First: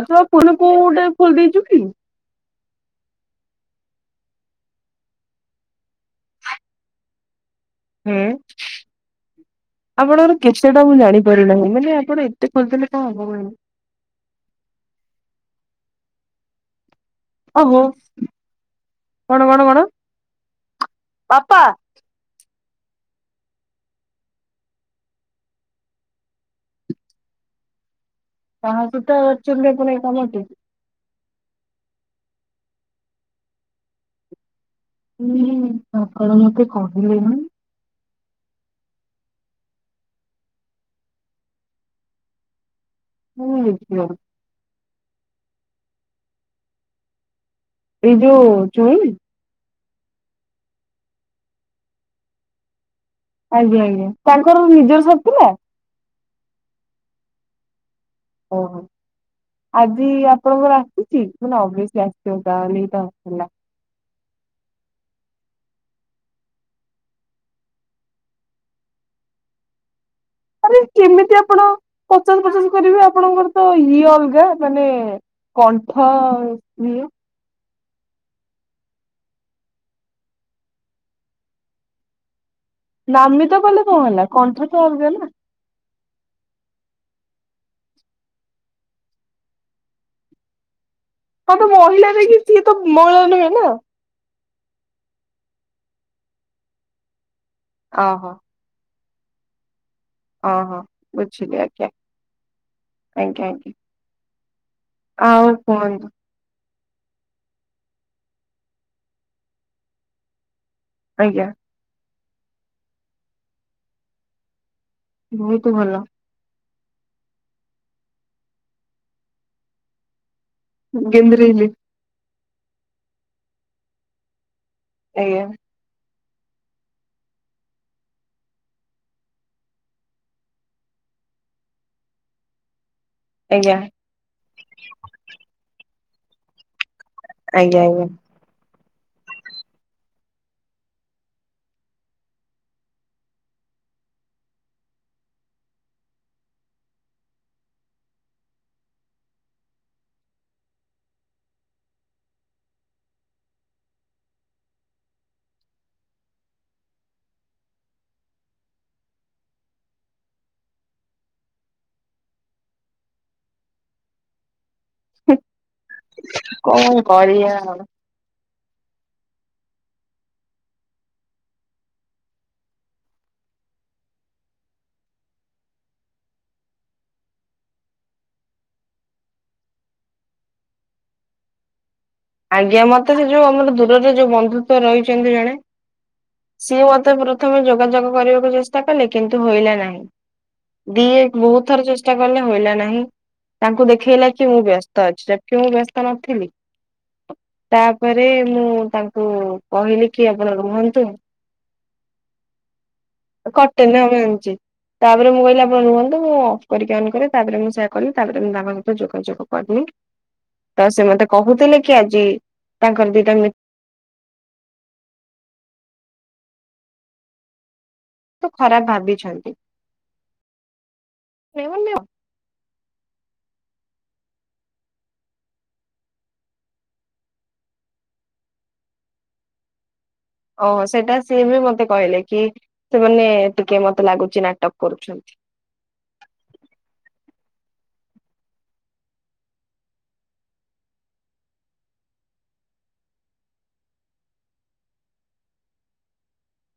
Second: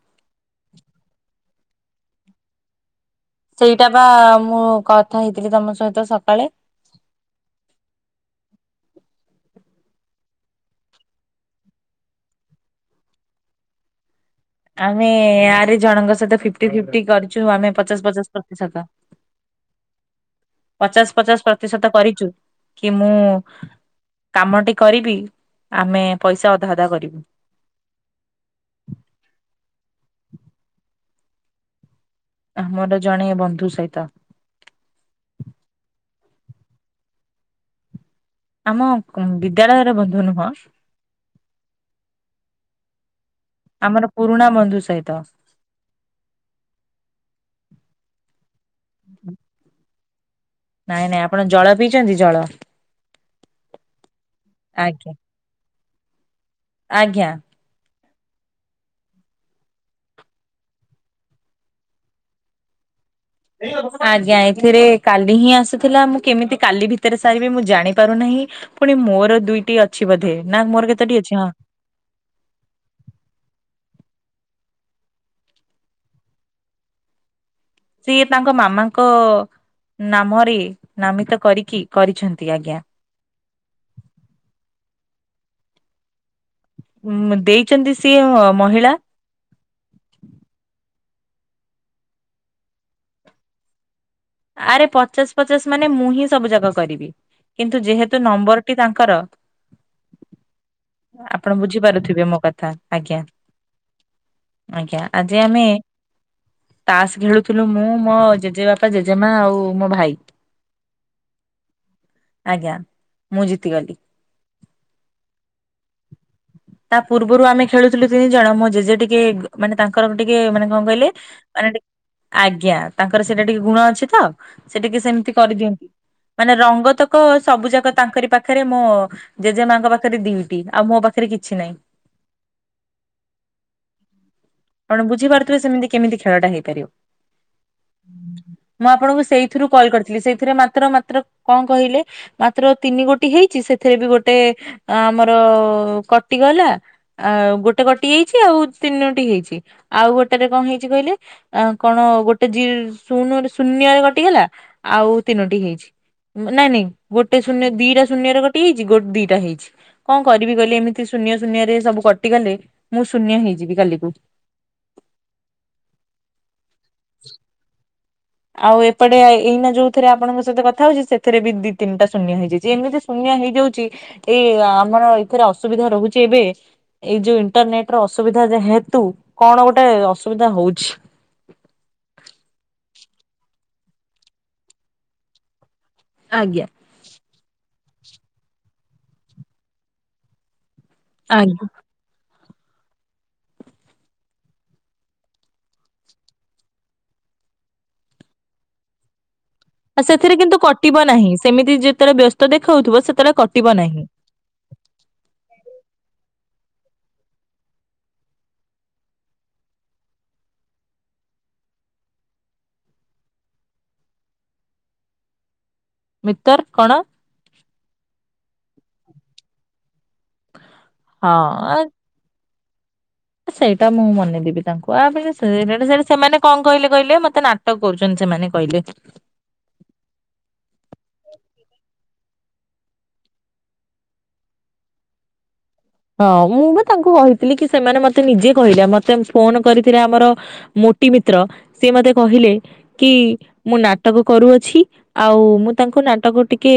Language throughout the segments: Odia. ଆଛା ପୁଣି କୋଉ ଗୋଟେ ଖୋଲି ଦେଇଛୁ କି? ସେଇଟା ବା ମୁଁ କଥା ହେଇଥିଲି ତମ ସହିତ ସକାଳେ। ହୁଁ। ଆପଣଙ୍କର କେତେଟା ମୁଁ ଜାଣିପାରୁନାହିଁ ମାନେ ଆପଣ ଏତେ ଖୋଲିଥିଲେ କଣ ହବ ପୁଣି ଆମେ ଆରେ ଜଣଙ୍କ ସହିତ ଫିଫଟି ଫିଟି କରିଛୁ ଆମେ ଓହୋ ପଚାଶ ପଚାଶ ପ୍ରତିଶତ। କଣ କଣ କଣ ପଚାଶ ପଚାଶ ବାପା ପ୍ରତିଶତ କରିଚୁ କି ମୁଁ କାମଟି କରିବି ଆମେ ପଇସା ଅଧା ଅଧା କରିବୁ। କାହା ସହିତ ଚୁଲି ପୁଣି କଲ କି? ଆମର ଜଣେ ବନ୍ଧୁ ସହିତ। କଣ ମତେ କହିଲେନି। ଆମ ବିଦ୍ୟାଳୟର ବନ୍ଧୁ ନୁହଁ ମୁଁ ଆମର ଦେଖିଗଲି। ପୁରୁଣା ବନ୍ଧୁ ସହିତ। ଏ ଯୁଉ ଚୁଇଁ ନାଇଁ ନାଇଁ ଆପଣ ଜଳ ପିଇଛନ୍ତି ଜଳ? ଆଜ୍ଞା ଆଜ୍ଞା ତାଙ୍କର ନିଜର ଆଜ୍ଞା ସାରିଥିଲା? ଆଜ୍ଞା। ଓହୋ ଆଜି ଆପଣଙ୍କର ଆସିଛି [unintelligible] ଏଇ ଆଜ୍ଞା ଏଥିରେ କାଲି ହିଁ ଆସୁଥିଲା ମୁଁ କେମିତି କାଲି ଭିତରେ ସାରିବି ମୁଁ ଜାଣି ପାରୁନାହିଁ ପୁଣି ମୋର ଦୁଇଟି ଅଛି ବୋଧେ ନା ଆରେ ମୋର କେତୋଟି ଅଛି କେମିତି ହଁ ଆପଣ ପଚାଶ ପଚାଶ କରିବେ ଆପଣଙ୍କର ତ ଇଏ ଲଗା ମାନେ କଣ୍ଠ ସି ସିଏ ତାଙ୍କ ମାମାଙ୍କ ନାମରେ ନାମିତ କରିକି କରିଛନ୍ତି ଆଜ୍ଞା। ନାମି ତ କଲେ କଣ ହେଲା କଣ୍ଠ ତ ଏଲଗ ନା। ମଁ ଦେଇଛନ୍ତି ସିଏ ମହିଳା ହଁ ତ ମହିଳା ଦେଇକି ସିଏ ତ ମହିଳା ନୁହେଁ ନା। ଆରେ ପଚାଶ ପଚାଶ ମାନେ ମୁଁ ହିଁ ସବୁ ଯାକ କରିବି କିନ୍ତୁ ଯେହେତୁ ଓହୋ ନମ୍ବର ଟି ତାଙ୍କ କର ଓହୋ ଆପଣ ବୁଝିଲି ଆଜ୍ଞା ବୁଝିପାରୁଥିବେ ମୋ କଥା ଆଜ୍ଞା। ଆଜ୍ଞା ଆଜି ଆଉ ଆମେ କୁହନ୍ତୁ ତାସ ଖେଳୁଥିଲୁ ମୁଁ ମୋ ଜେଜେ ବାପା ଜେଜେମା ଆଉ ମୋ ଭାଇ। ଆଜ୍ଞା। ଆଜ୍ଞା ମୁଁ ଜିତିଗଲି। ବହୁତ ଭଲ। ତା ପୂର୍ବରୁ ଆମେ ଖେଳୁଥିଲୁ ତିନି ଜଣ ମୋ ଜେଜେ ଟିକେ ଗ ମାନେ ତାଙ୍କର ଟିକେ କଏ ମାନେ କଣ କହିଲେ ଗେନ୍ଧିରେଇଲି ମାନେ ଟିକ ଆଜ୍ଞା ତାଙ୍କର ସେଇଟା ଟିକେ ଗୁଣ ଅଛି ତ ସେ ଟିକେ ସେମିତି ଆଜ୍ଞା କରିଦିଅନ୍ତି। ମାନେ ରଙ୍ଗ ତକ ସବୁ ଯାକ ତାଙ୍କରି ପାଖରେ ମୋ ଜେଜେ ମାଙ୍କ ପାଖରେ ଦିଟି ଆଉ ମୋ ପାଖ ରେ କିଛି ନାହିଁ ଆଜ୍ଞା ଆପଣ ବୁଝିପାରୁଥିବେ ସେମିତି କେମିତି ଖେଳଟା ହେଇପାରିବ ଆଜ୍ଞା ଆଜ୍ଞା। ମୁଁ ଆପଣଙ୍କୁ ସେଇଥିରୁ କଲ କରିଥିଲି ସେଇଥିରେ ମାତ୍ର ମାତ୍ର କଣ କହିଲେ ମାତ୍ର ତିନି ଗୋଟି ହେଇଛି ସେ ସେଥିରେ ବି ଗୋଟେ ଆମର-ଅ-ଅ କଟିଗଲା ଆଉ ଗୋଟେ କଟି ଯାଇଚି ଆଉ ତିନୋଟି ହେଇଛି। ଆଉ ଗୋଟେରେ କଅ ହେଇଛି କହିଲେ? ଆ କଣ ଗୋଟେ ଜି-ଶୂନ ଶୂନ୍ୟରେ କଟିଗଲା, ଆଉ ତିନୋଟି ହେଇଛି। ଉଁ ନାଇଁ ନାଇଁ ଗୋଟେ ଶୂନ୍ୟ ଦିଟା ଶୂନ୍ୟରେ ଗୋଟେ ହେଇଚି ଗୋଡ-ଦିଟା ହେଇଚି। କଅ କରିବି କହିଲେ? ଏମିତି ଶୂନ୍ୟ ଶୂନ୍ୟ ରେ ସବୁ କଟିଗଲେ, ମୁଁ ଶୂନ୍ୟ ହେଇଯିବି କାଲିକୁ। ହୁଁ କଅ କରିଆ ଆଉ? ଆଉ ଏପଟେ ଏଇନା ଯୋଉଥିରେ ଆପଣଙ୍କ ସହିତ କଥା ହୋଉଚି ସେଥିରେ ବି ଦି ତିନିଟା ଶୂନ୍ୟ ହେଇଯାଇଚି। ଏମିତି ଶୂନ୍ୟ ଏଇଆ ହେଇଯାଉଚି, ଏଇ ଆମର ଏଥିରେ ଅସୁବିଧା ରୋହୁଚି ଏବେ। ଏଇ ଯୋଉ ଇଣ୍ଟରନେଟ ର ଅସୁବିଧା ଯେହେତୁ, କଣ ଗୋଟେ ଅସୁବିଧା ହୋଉଛି। ଟ ଆଜ୍ଞା ମତେ ସେ ଯୋଉ ଆମର ଦୂରରେ ଯୋଉ ବନ୍ଧୁତ ରହିଚନ୍ତି ଜଣେ? ଆଜ୍ଞା। ସିଏ ମତେ ପ୍ରଥମେ ଯୋଗାଯୋଗ କରିବାକୁ ଚେଷ୍ଟା କଲେ, କିନ୍ତୁ ହୋଇଲା ନାହିଁ। ଦିଏ ଆଜ୍ଞା ବୋହୁତ ଥର ଚେଷ୍ଟା କ ଗଲେ ହୋଇଲା ନାହିଁ, ତାଙ୍କୁ ଦେଖେଇଲା କି ମୁଁ ବ୍ୟସ୍ତ ଅଛି ଜବକି ମୁଁ ବ୍ୟସ୍ତ ନଥିଲି। ତାପରେ ମୁଁ ତାଙ୍କୁ ଆ କହିଲି କି ସେଥିରେ ଆପଣ କିନ୍ତୁ ରୁହନ୍ତୁ କଟିବ ନାହିଁ, ସେମିତି ଯେତେବେଳେ ବ୍ୟସ୍ତ ଦେଖୋଉଥିବ ସେତେବେଳେ କଟିବ କଟେନ ନାହିଁ। ଆମେ ଆଣିଚେ। ତାପରେ ମୁଁ କଇଲି ଆପଣ ରୁହନ୍ତୁ ଅଁ କରିକି ଅନ କରେ, ତାପରେ ମୁଁ ସେୟା କଲି, ତାପରେ ମୁଁ ବାବାଙ୍କ ଉପରେ ଯୋଗାଯୋଗ କରିଲି। ତ ସେ ମତେ କହୁଥିଲେ କି ଆଜି ତାଙ୍କର ଦିଟା ମି [inaudible] ମିତର୍ କଣ? ତ ଖରାପ ଭାବିଛନ୍ତି। ହଁ ଆ ଆ ସେଇଟା ମୁଁ ମନେଇଁଦେବି ତାଙ୍କୁ, ଆ ଫିର ସେଠୁ-ସେଠୁ ସେମାନେ କଅ କହିଲେ କହିଲେ? ମତେ ନାଟକ କରୁଛନ୍ତି। ସେମାନେ କଇଲେ। [inaudible] ଓହୋ ସେଇଟା ସିଏ ବି ମତେ କହିଲେ। କି ସେମାନେ ଟିକେ ମତେ ଲାଗୁଚି ନାଟକ କରୁଛନ୍ତି। [inaudible] ହଁ ମୁଁ ବା ତାଙ୍କୁ କହିଥିଲି କି ସେମାନେ ମତେ ନିଜେ କହିଲେ। ଆ ମତେ ଫୋନ କରିଥିଲେ ଆମର ମୋ କୋଟି ମିତ୍ର, ସିଏ ମତେ କହିଲେ, କି ମୁଁ ନାଟକ କରୁଅଛି, ଆଉ ମୁଁ ତାଙ୍କ ତାଙ୍କୁ ନାଟକ ଟିକେ,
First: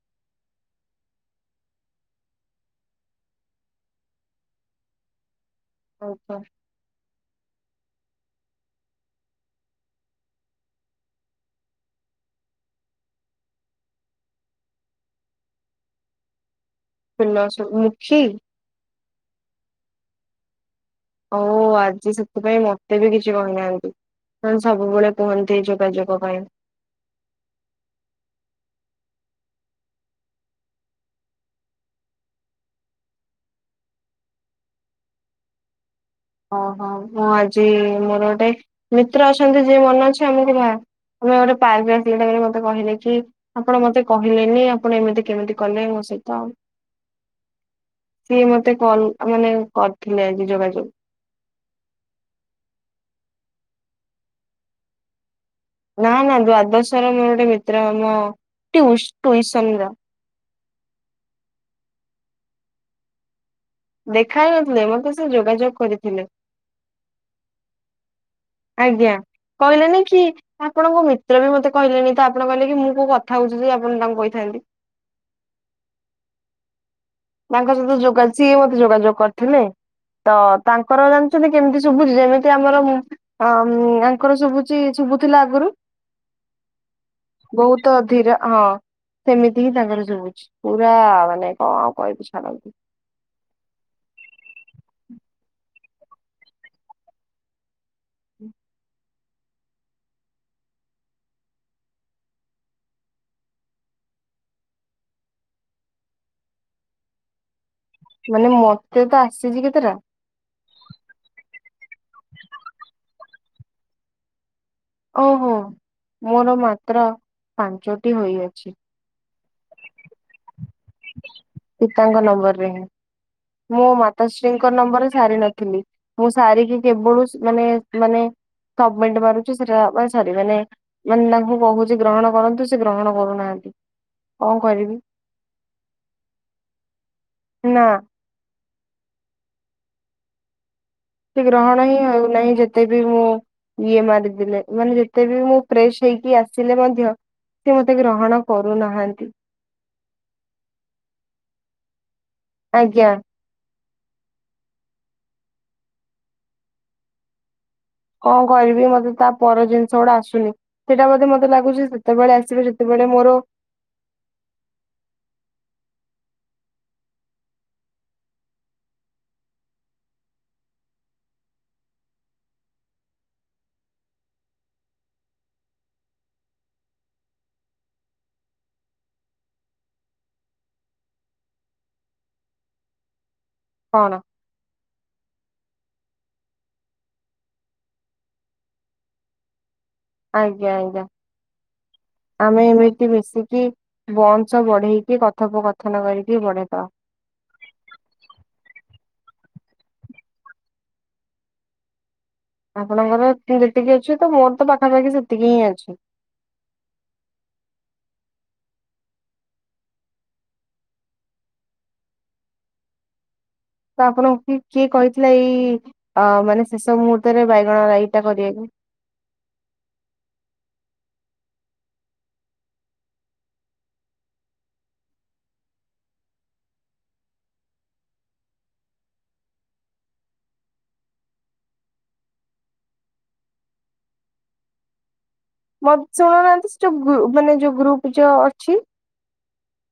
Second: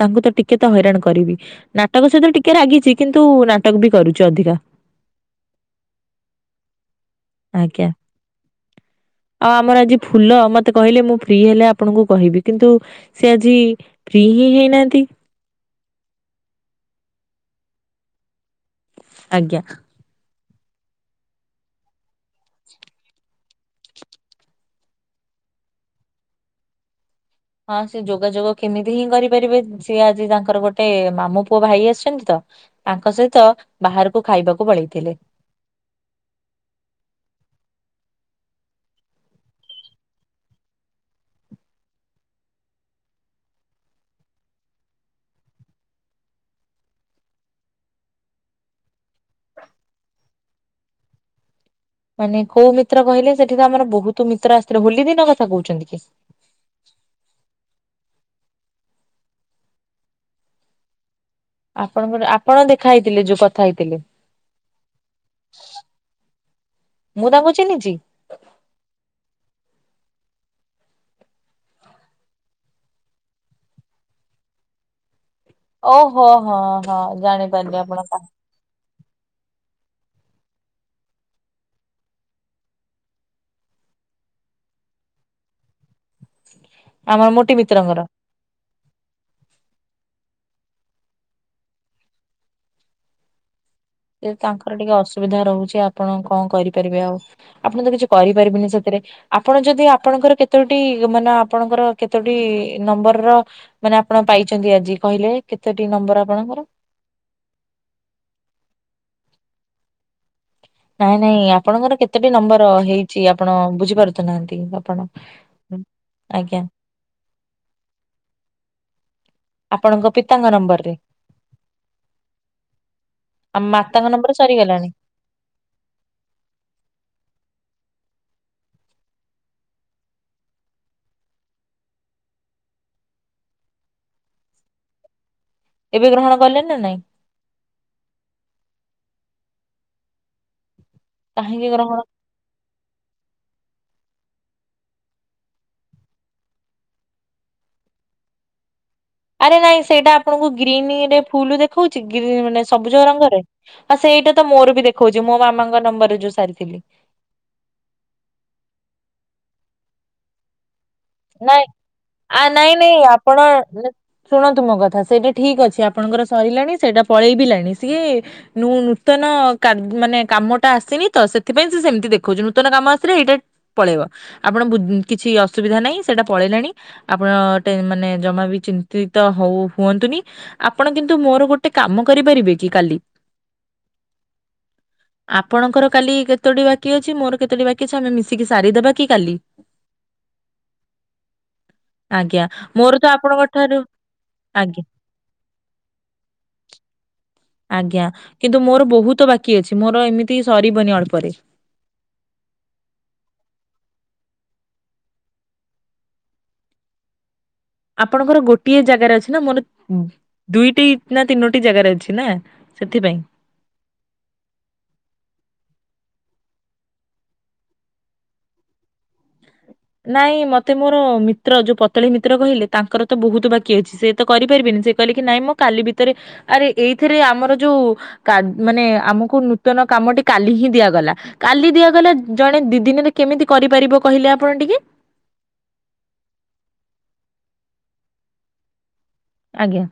ତାଙ୍କୁ ତ ଟିକେ ତ ହଇରାଣ କରିବି। ନାଟକ ସହିତ ବି ଟିକେ ରାଗିଚି, କିନ୍ତୁ ନା ଅଟକ ବି କରୁଛି ଅଧିକା। [inaudible] ହୋଉ କ। [inaudible] ଟ ଅ ଆମର ଆଜି ଫୁଲ ମତେ କହିଲେ ମୁଁ ଫ୍ରି ହେଲେ ଆପଣଙ୍କୁ କହିବି, କିନ୍ତୁ ସେ ଆଜି ଫ୍ରି ହି ହେଇନାଆନ୍ତି। [inaudible] ଉଲାସ ମୁଖୀ-ଇ। ଆଜ୍ଞା। ଓ ଆଜି ସେଥିପାଇଁ ମତେ ବି କିଛି କହିନାହାନ୍ତି। ହଁ ସବୁବେଳେ କୁହନ୍ତି ଯୋଗାଯୋଗ ପାଇଁ। [inaudible] ହଁ ସେ ଯୋଗାଯୋଗ କେମିତି ହିଁ କରିପାରିବେ? ସିଏ ଆଜି ତାଙ୍କର ଗୋଟେ ମାମୁ ପୁଅ ଭାଇ ଆସିଚନ୍ତି ତ। ତାଙ୍କ ସହିତ ବାହାରକୁ ଖାଇବାକୁ ପଳେଇଥିଲେ। [inaudible] ଓ ହଁ ମୁଁ ଆଜି ମୋର ଗୋଟେ ମିତ୍ର ଅଛନ୍ତି ଯିଏ ମନେ ଅଛି ଆମକୁ ବା ଆମେ ଗୋଟେ ପାର୍କ ରେ [unintelligible] ମତେ କହିଲେ କି, ଆପଣ ମତେ କହିଲେନି ଆପଣ ଏମିତି କେମିତି କଲେ ମୋ ସହ? ସେଇ ତ ଆଉ। ଃ ସିଏ ମତେ କଲ ମାନେ କରିଥିଲେ ଆଜି ଯୋଗାଯୋଗ। ମାନେ କୋଉ ମିତ୍ର କହିଲେ? ସେଠି ତ ଆମର ବୋହୁତ ମିତ୍ର ଆସିଥିଲେ। ହୋଲି ଦିନ କଥା? କହୁଛନ୍ତି କି? ନା ନା ଦ୍ୱାଦଶ ର ମୋର ଗୋଟେ ମିତ୍ର। ଆମ ଟିଉ-ଟୁଇସନ ର। [inaudible] ଆପଣଙ୍କର ଆପଣ ଦେଖା ହେଇଥିଲେ? ଯୋଉ କଥା ହେଇଥିଲେ ଦେଖା ହେଇ ନଥିଲେ, ମତେ ସେ ଯୋଗାଯୋଗ କରିଥିଲେ। ମୁଁ ତାଙ୍କୁ ଚିହ୍ନିଛି? ଆଜ୍ଞା। କହିଲେନି କି, ଆପଣଙ୍କ ମିତ୍ର ବି ମତେ କହିଲେଣିି ତ, ଆପଣ କହିଲେ କି -ମୁଁ କୋଉ କଥା ହଉଛି ଯେ ଆପଣ ତାଙ୍କୁ କହିଥାନ୍ତି। ଓହୋ ହୋଅ। ତାଙ୍କ ସହିତ ଯୋଗା, ସିଏ ମତେ ଯୋଗାଯୋଗ କରିଥିଲେ। ତ ତାଙ୍କର ଜାଣିଛନ୍ତି କେମିତି ଶୁଭୁଛି, ଯେମିତି ଆମର ମୁ ଆଁ ୟାଙ୍କର ଶୁଭୁଛି, ଶୁ ହଉଥିଲା ଆଗରୁ- ଆମର ମୋଟି ବହୁତ ମିତ୍ରଙ୍କର। ଅଧୀର ହଁ ସେମିତି ହିଁ ତାଙ୍କର ଶୁଭୁଛି। ପୁରା ମାନେ କଣ କହିବି ଛାଡ଼ନ୍ତୁ। ସେ ତାଙ୍କର ଟିକେ ଅସୁବିଧା ରହୁଛି, ଆପ ଆପଣ କଣ କରିପାରିବେ ଆଉ, ଆପଣ ତ କିଛି କରିପାରିବେନି ସେଥିରେ, ଆପଣ ଯଦି ଆପଣଙ୍କର କେତୋଟି ମାନ ଆପଣଙ୍କର କେତୋଟି ନମ୍ବର ର ମାନେ ଆପଣ ପାଇଛନ୍ତି ଆଜି କହିଲେ, କେତୋଟି ନ ନମ୍ବର ଆପଣଙ୍କର ମାନେ ମତେ ତ ଆସିଛି କେତେଟା ନାଇଁ ନାଇଁ ଆପଣଙ୍କର କେତୋଟି ନମ୍ବର ହେଇଛି, ଆପଣ ବୁଝିପାରୁ ତ ନାହାନ୍ତି। ଓହୋ, ମୋର ମାତ୍ର ପାଞ୍ଚଟି ହୋଇଅଛି। ଆପଣଙ୍କ ପିତାଙ୍କ ନମ୍ବର ପିତାଙ୍କ ନମ୍ବର ରେ ହିଁ ଆମ ମୋ ମାତାଙ୍କ ନମ୍ବର ମାତାଶ୍ରୀଙ୍କ ସରିଗଲାଣି। ନମ୍ବରରେ ସାରି ନଥିଲି, ମୁଁ ସାରିକି କେବଳୁ ମାନେ ମାନେ ସବମେଣ୍ଟ ମାରୁଛି ସେଟା ମାନେ ସାରିବେ ନାହିଁ, ମାନେ ତାଙ୍କୁ କହୁଛି ଗ୍ରହଣ କରନ୍ତୁ, ସେ ଗ୍ରହଣ କରୁନାହାନ୍ତି [inaudible] କଣ କରିବି? ଏବେ ଗ୍ରହଣ କଲେଣି ନା ନାଇଁ? ନା [unintelligible] ସେ ଗ୍ରହଣ ହିଁ ହଉନାହିଁ ଯେତେ ବି ମୁଁ ଇଏ ମାରିଦେଲେ ମାନେ ଯେତେ ବି ମୁଁ ଫ୍ରେଶ ହେଇକି ଆସିଲେ ମଧ୍ୟ ସେ ମତେ ଗ୍ରହଣ କରୁନାହ। ଆରେ ନାଇଁ ସେଇଟା ଆପଣଙ୍କୁ ଗ୍ରୀନରେ ଫୁଲ ଦେଖଉଛି, ଗ୍ରୀନ ମାନେ ସବୁଜ ଆଜ୍ଞା ରଙ୍ଗରେ ଆ ସେଇଟା ତ ମୋର ବି ଦେଖଉଛି, ମୋ ମାମାଙ୍କ ନମ୍ବରରେ ଯୋଉ ସାରିଥିଲି। କଣ କରିବି ମତେ ତା ପର ଜିନିଷ ଗୁଡା ଆସୁନି। ସେଇଟା ବୋଧେ ମତେ ନାଇଁ ଲାଗୁଛି ସେତେବେଳେ ଆ ଆସିବେ, ନାଇଁ ନାଇଁ ଯେତେବେଳେ ମୋର ଆପଣ ଶୁଣନ୍ତୁ ମୋ କଥା ସେଇଟା ଠିକ୍ ଅଛି, ଆପ୍ ଆପଣଙ୍କର ସରିଲାଣି, ସେଇଟା ପଳେଇବିଲାଣି ସିଏ ନୂ ନୂତନ କା ମାନେ କାମଟା ଆସେ ତ ସେଥିପାଇଁ ସେ ସେମିତି ଦେଖଉଛି ନୂତନ କାମ ଆସିଲେ ଏଇଟା ପଳେଇବ, ଆପଣ ବୁ କିଛି ଅସୁବିଧା ନାହିଁ। ସେଟା ପଳେଇଲାଣି, ଆପଣ ଟେ ମାନେ ଜମା ବି ଚିନ୍ତିତ ହଉ ହୁଅନ୍ତୁନି, ଆପଣ କି କିନ୍ତୁ ମୋର ଗୋଟେ କାମ କରିପାରିବେ କି -କାଲି କଣ? [inaudible] ଆପଣଙ୍କର କାଲି କେତୋଟି ବାକି ଅଛି, ମୋର କେତୋଟି ବାକି ଅଛି, ଆମେ ମିଶିକି ସାରିଦେବା କି କାଲି। ଆଜ୍ଞା ଆଜ୍ଞା। ଆଜ୍ଞା। ଆମେ ମୋର ତ ଏମିତି ଆପଣଙ୍କ ମିଶିକି ଠାରୁ ବନ୍ସ ଆଜ୍ଞା ବଢେଇକି, କଥୋପକଥନ କରିକି ବଢେଇଦବା। ଆଜ୍ଞା, କିନ୍ତୁ ମୋର ବହୁତ ବାକି ଅଛି, ମୋର ଏମିତି ସରିବନି ଅଳ୍ପରେ [inaudible] ଆପଣଙ୍କର ଠିକ ଯେତିକି ଅଛି ତ, ମୋର ତ ପାଖାପାଖି ସେତିକି ହିଁ ଅଛି। [inaudible] ଆପଣଙ୍କର ଗୋଟିଏ ଜାଗାରେ ଅଛି ନା, ମୋର ଉଁ ଦୁଇଟି ନା ତିନୋଟି ଜାଗାରେ ଅଛି ନା। ସେଥିପାଇଁ ତ ଆପଣଙ୍କୁ କିଏ କହିଥିଲା -ଏଇ ଅ ମାନେ ଶେଷ ମୁହୂର୍ତ୍ତରେ ବାଇଗଣ ରାଇଟା କରିଆକୁ? ନାଇଁ ମତେ ମୋର ମିତ୍ର ଯୋଉ ପତଳି ମିତ୍ର କହିଲେ ତାଙ୍କର ତ ବହୁତ ବାକି ଅଛି ସେ ତ କରିପାରିବେନି। ସେ କଇଲେ କି ନାଇଁ ମୁଁ କାଲି ଭିତରେ ଆରେ ଏଇଥିରେ ଆମର ଯୋଉ କାଡ୍ ମାନେ ଆମକୁ ନୂତନ କାମଟି କାଲି ହିଁ ଦିଆଗଲା। କାଲି ଦିଆଗଲା ଜଣେ ଦି ଦିନିରେ କେମିତି କରିପାରିବ କହିଲେ ଆ ପଣ ଟିକେ ମତେ ଶୁଣୁନାହାନ୍ତି ସେ ଯୋଉ ଗ୍ରୁ ମାନେ ଯୋଉ ଗ୍ରୁପ ଯଅ ଅଛି। ଆଜ୍ଞା।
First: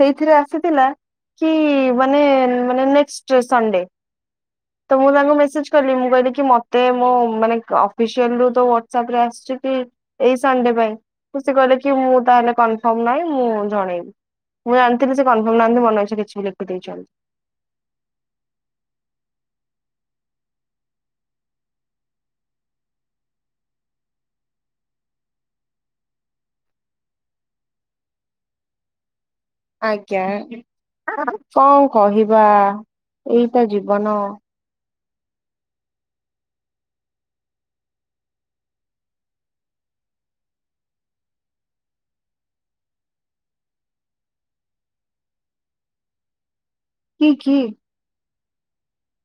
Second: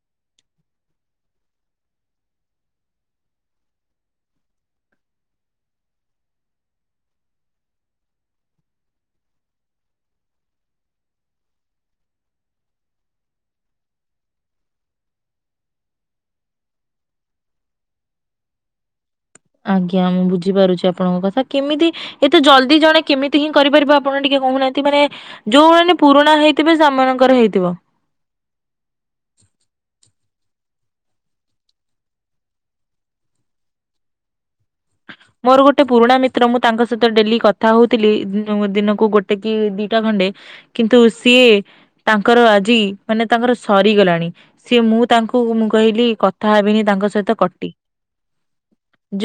ସେଇଥିରେ ଆସିଥିଲା କି ମାନେ ମାନେ ନେକଷ୍ଟ ସନଡେ। ତ ମୁଁ ତାଙ୍କୁ ମେସେଜ କଲି ମୁଁ କଇଲି କି ମତେ ମୋ ମାନେ ଅଫିସିଆଲରୁ ତ ୱାଟସଅପ ରେ ଆସିଚି। ଏଇ ସନଡେ ପାଇଁ ସେ କଇଲେ କି ମୁଁ ତାହେଲେ କନଫର୍ମ ନାଇଁ ମୁଁ ଜଣେଇବି। ମୁଁ ଜାଣିଥିଲି ସେ କନଫର୍ମ ନାହାନ୍ତି ମନଇଛା କିଛି ବି ଲେଖି ଦେଇଚନ୍ତି। ଆଜ୍ଞା ମୁଁ ବୁଝିପାରୁଚି ଆପଣଙ୍କ କଥା। କେମିତି ଏତେ ଜଲ୍ଦି ଜଣେ କେମିତି ହିଁ କରିପାରିବ ଆପଣ ଟିକେ କହୁନାହାନ୍ତି ମାନେ ଯୋଉମାନେ ପୁରୁଣା ହେଇଥିବେ ସେମାନଙ୍କର ହେଇଥିବ। ଆଜ୍ଞା କଣ କହିବା? ଏଇତ ଜୀବନ। ମୋର ଗୋଟେ ପୁରୁଣା ମିତ୍ର ମୁଁ ତାଙ୍କ ସହିତ ଡେଲି କଥା ହଉଥିଲି ଦିନକୁ ଦିନକୁ ଗୋଟେ କି ଦିଟା ଖଣ୍ଡେ କିନ୍ତୁ ସିଏ ତାଙ୍କର ଆଜି ମାନେ ତାଙ୍କର ସରିଗଲାଣି ସେ ମୁଁ। ମୁଁ ତାଙ୍କୁ ମୁଁ କହିଲି କଥା ହେବିନି ତାଙ୍କ କି ସହିତ କି କଟି।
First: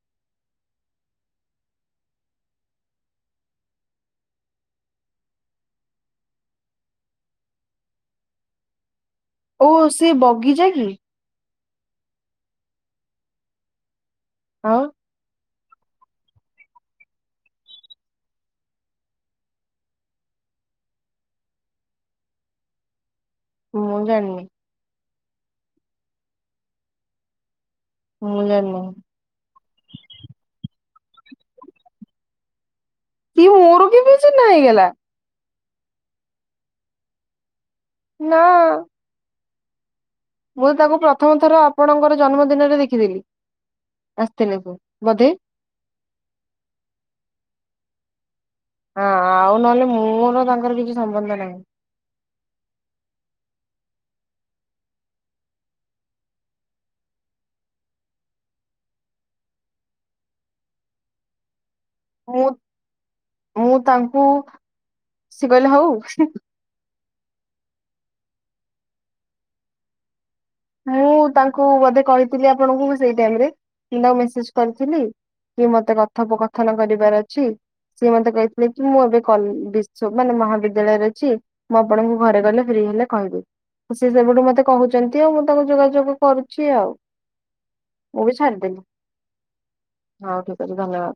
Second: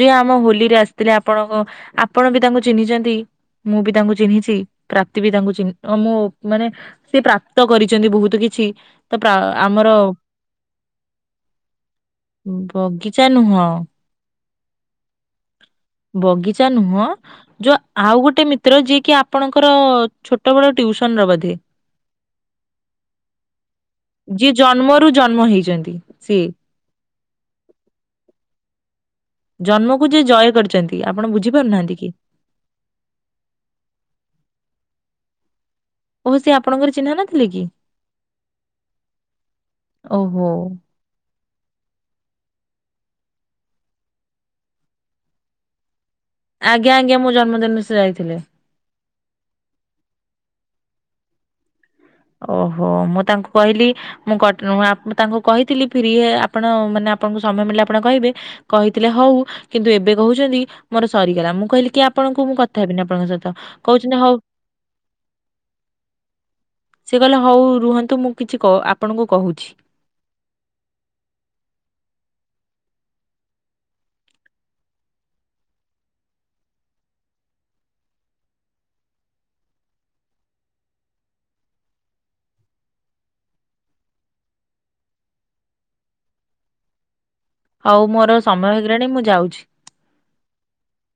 ଯେ ଆମ ହୋଲି ରେ ଆସିଥିଲେ ଆପଣଙ୍କ ଆପଣ ବି ତାଙ୍କୁ ଚିହ୍ନିଚନ୍ତି। ମୁଁ ବି ତାଙ୍କୁ ଚିହ୍ନିଚି ପ୍ରାପ୍ତି ବି ତାଙ୍କୁ ଚିହ୍ନି ଓ ମୋ ମାନେ ସେ ପ୍ରାପ୍ତ କରିଚନ୍ତି ବହୁତ କି ଛି ତ ଓ ପ୍ରା-ଆମର ସେ ବଗିଚା କି? ବଗିଚା ନୁହଁ। ଆଉ ବଗିଚା ନୁହଁ ଯୋଉ ଆଉ ଗୋଟେ ମିତ୍ର ଯିଏ କି ଆପଣଙ୍କର ଛୋଟ ବେଳ ଟିଉ ସନ୍ ର ବୋଧେ। ମୁଁ ଜାଣିନି ଯିଏ ଜନ୍ମରୁ ଜନ୍ମ ହେଇଚନ୍ତି ସିଏ। ମୁଁ ଯାନି। ଜନ୍ମକୁ ଯିଏ ଜୟ କରିଚନ୍ତି ଆପଣ ବୁଝିପାରୁନାହାନ୍ତି କି? କି ମୋର କେବେ ଚିହ୍ନା ହେଇଗଲା? ଓହ ସେ ଆପଣଙ୍କର ଚିହ୍ନା ନଥିଲେ କି? ନାଁ। ଓହୋ ମୁଁ ତାକୁ ପ୍ରଥମ ଥର ଆପଣଙ୍କର ଜନ୍ମଦିନରେ ଦେଖିଥିଲି ଆସିଥିଲେ ସେ ବୋଧେ? ଆଜ୍ଞା ଆଜ୍ଞା ମୋ ଜନ୍ମଦିନରେ ସେ ଯାଇଥିଲେ। ହଁ ଆଉ ନହେଲେ ମୋର ତାଙ୍କର କିଛି ସମ୍ବନ୍ଧ ନାହିଁ। ଓହୋ ମୁଁ ତାଙ୍କୁ କହିଲି ମୁଁ କଟ୍ ଉଁ ଆପ୍ ତାଙ୍କୁ କହିଥିଲି ଫିରି ଇଏ ଆପଣ ମାନେ ଆପ୍ ଆପଣଙ୍କୁ ସମୟ ମିଳିଲେ ଆପଣ କହିବେ କହିଥିଲେ ହଉ କିନ୍ତୁ ଏବେ କହୁଚନ୍ତି ମୋର ସରିଗଲା ମୁଁ କହିଲି କି ଆପଣଙ୍କୁ ମୁଁ କଥା ହେବିନି ଆପଣଙ୍କ ସହିତ ମୁଁ କହୁଚନ୍ତି ତାଙ୍କୁ ହଉ। ସେ କହିଲେ ହଉ ହୁଁ। ସେ କହିଲେ ହଉ ରୁହନ୍ତୁ ମୁଁ କିଛି କ ଆପଣଙ୍କୁ କହୁଛି। ମୁଁ ତାଙ୍କୁ ବୋଧେ କହିଥିଲି ଆପଣଙ୍କୁ ସେଇ ଟାଇମରେ ମୁଁ ତାଙ୍କୁ ମେସେଜ କରିଥିଲି। କି ମତେ କଥୋପକଥନ କରିବାର ଅଛି। ସିଏ ମତେ କହିଥିଲେ କି ମୁଁ ଏବେ କଲ୍ ବିଶ୍ୱ ମାନେ ମହାବିଦ୍ୟାଳୟରେ ଅଛି ମୁଁ ଆପଣଙ୍କୁ ଘରେ ଗଲେ ଫ୍ରି ହେଲେ କହିବି। ସେ ସେବେଠୁ ମତେ କହୁଚନ୍ତି ଆଉ ମୁଁ ତାଙ୍କୁ ଯୋଗାଯୋଗ କରୁଛି ଆଉ। ହଉ ମୁଁ ବି ମୋର ସମୟ ଛାଡ଼ିଦେଲି। ହେଇଗଲାଣି ମୁଁ ଯାଉଛି। ହଁ ଠିକ୍ ଅଛି ଧନ୍ୟବାଦ।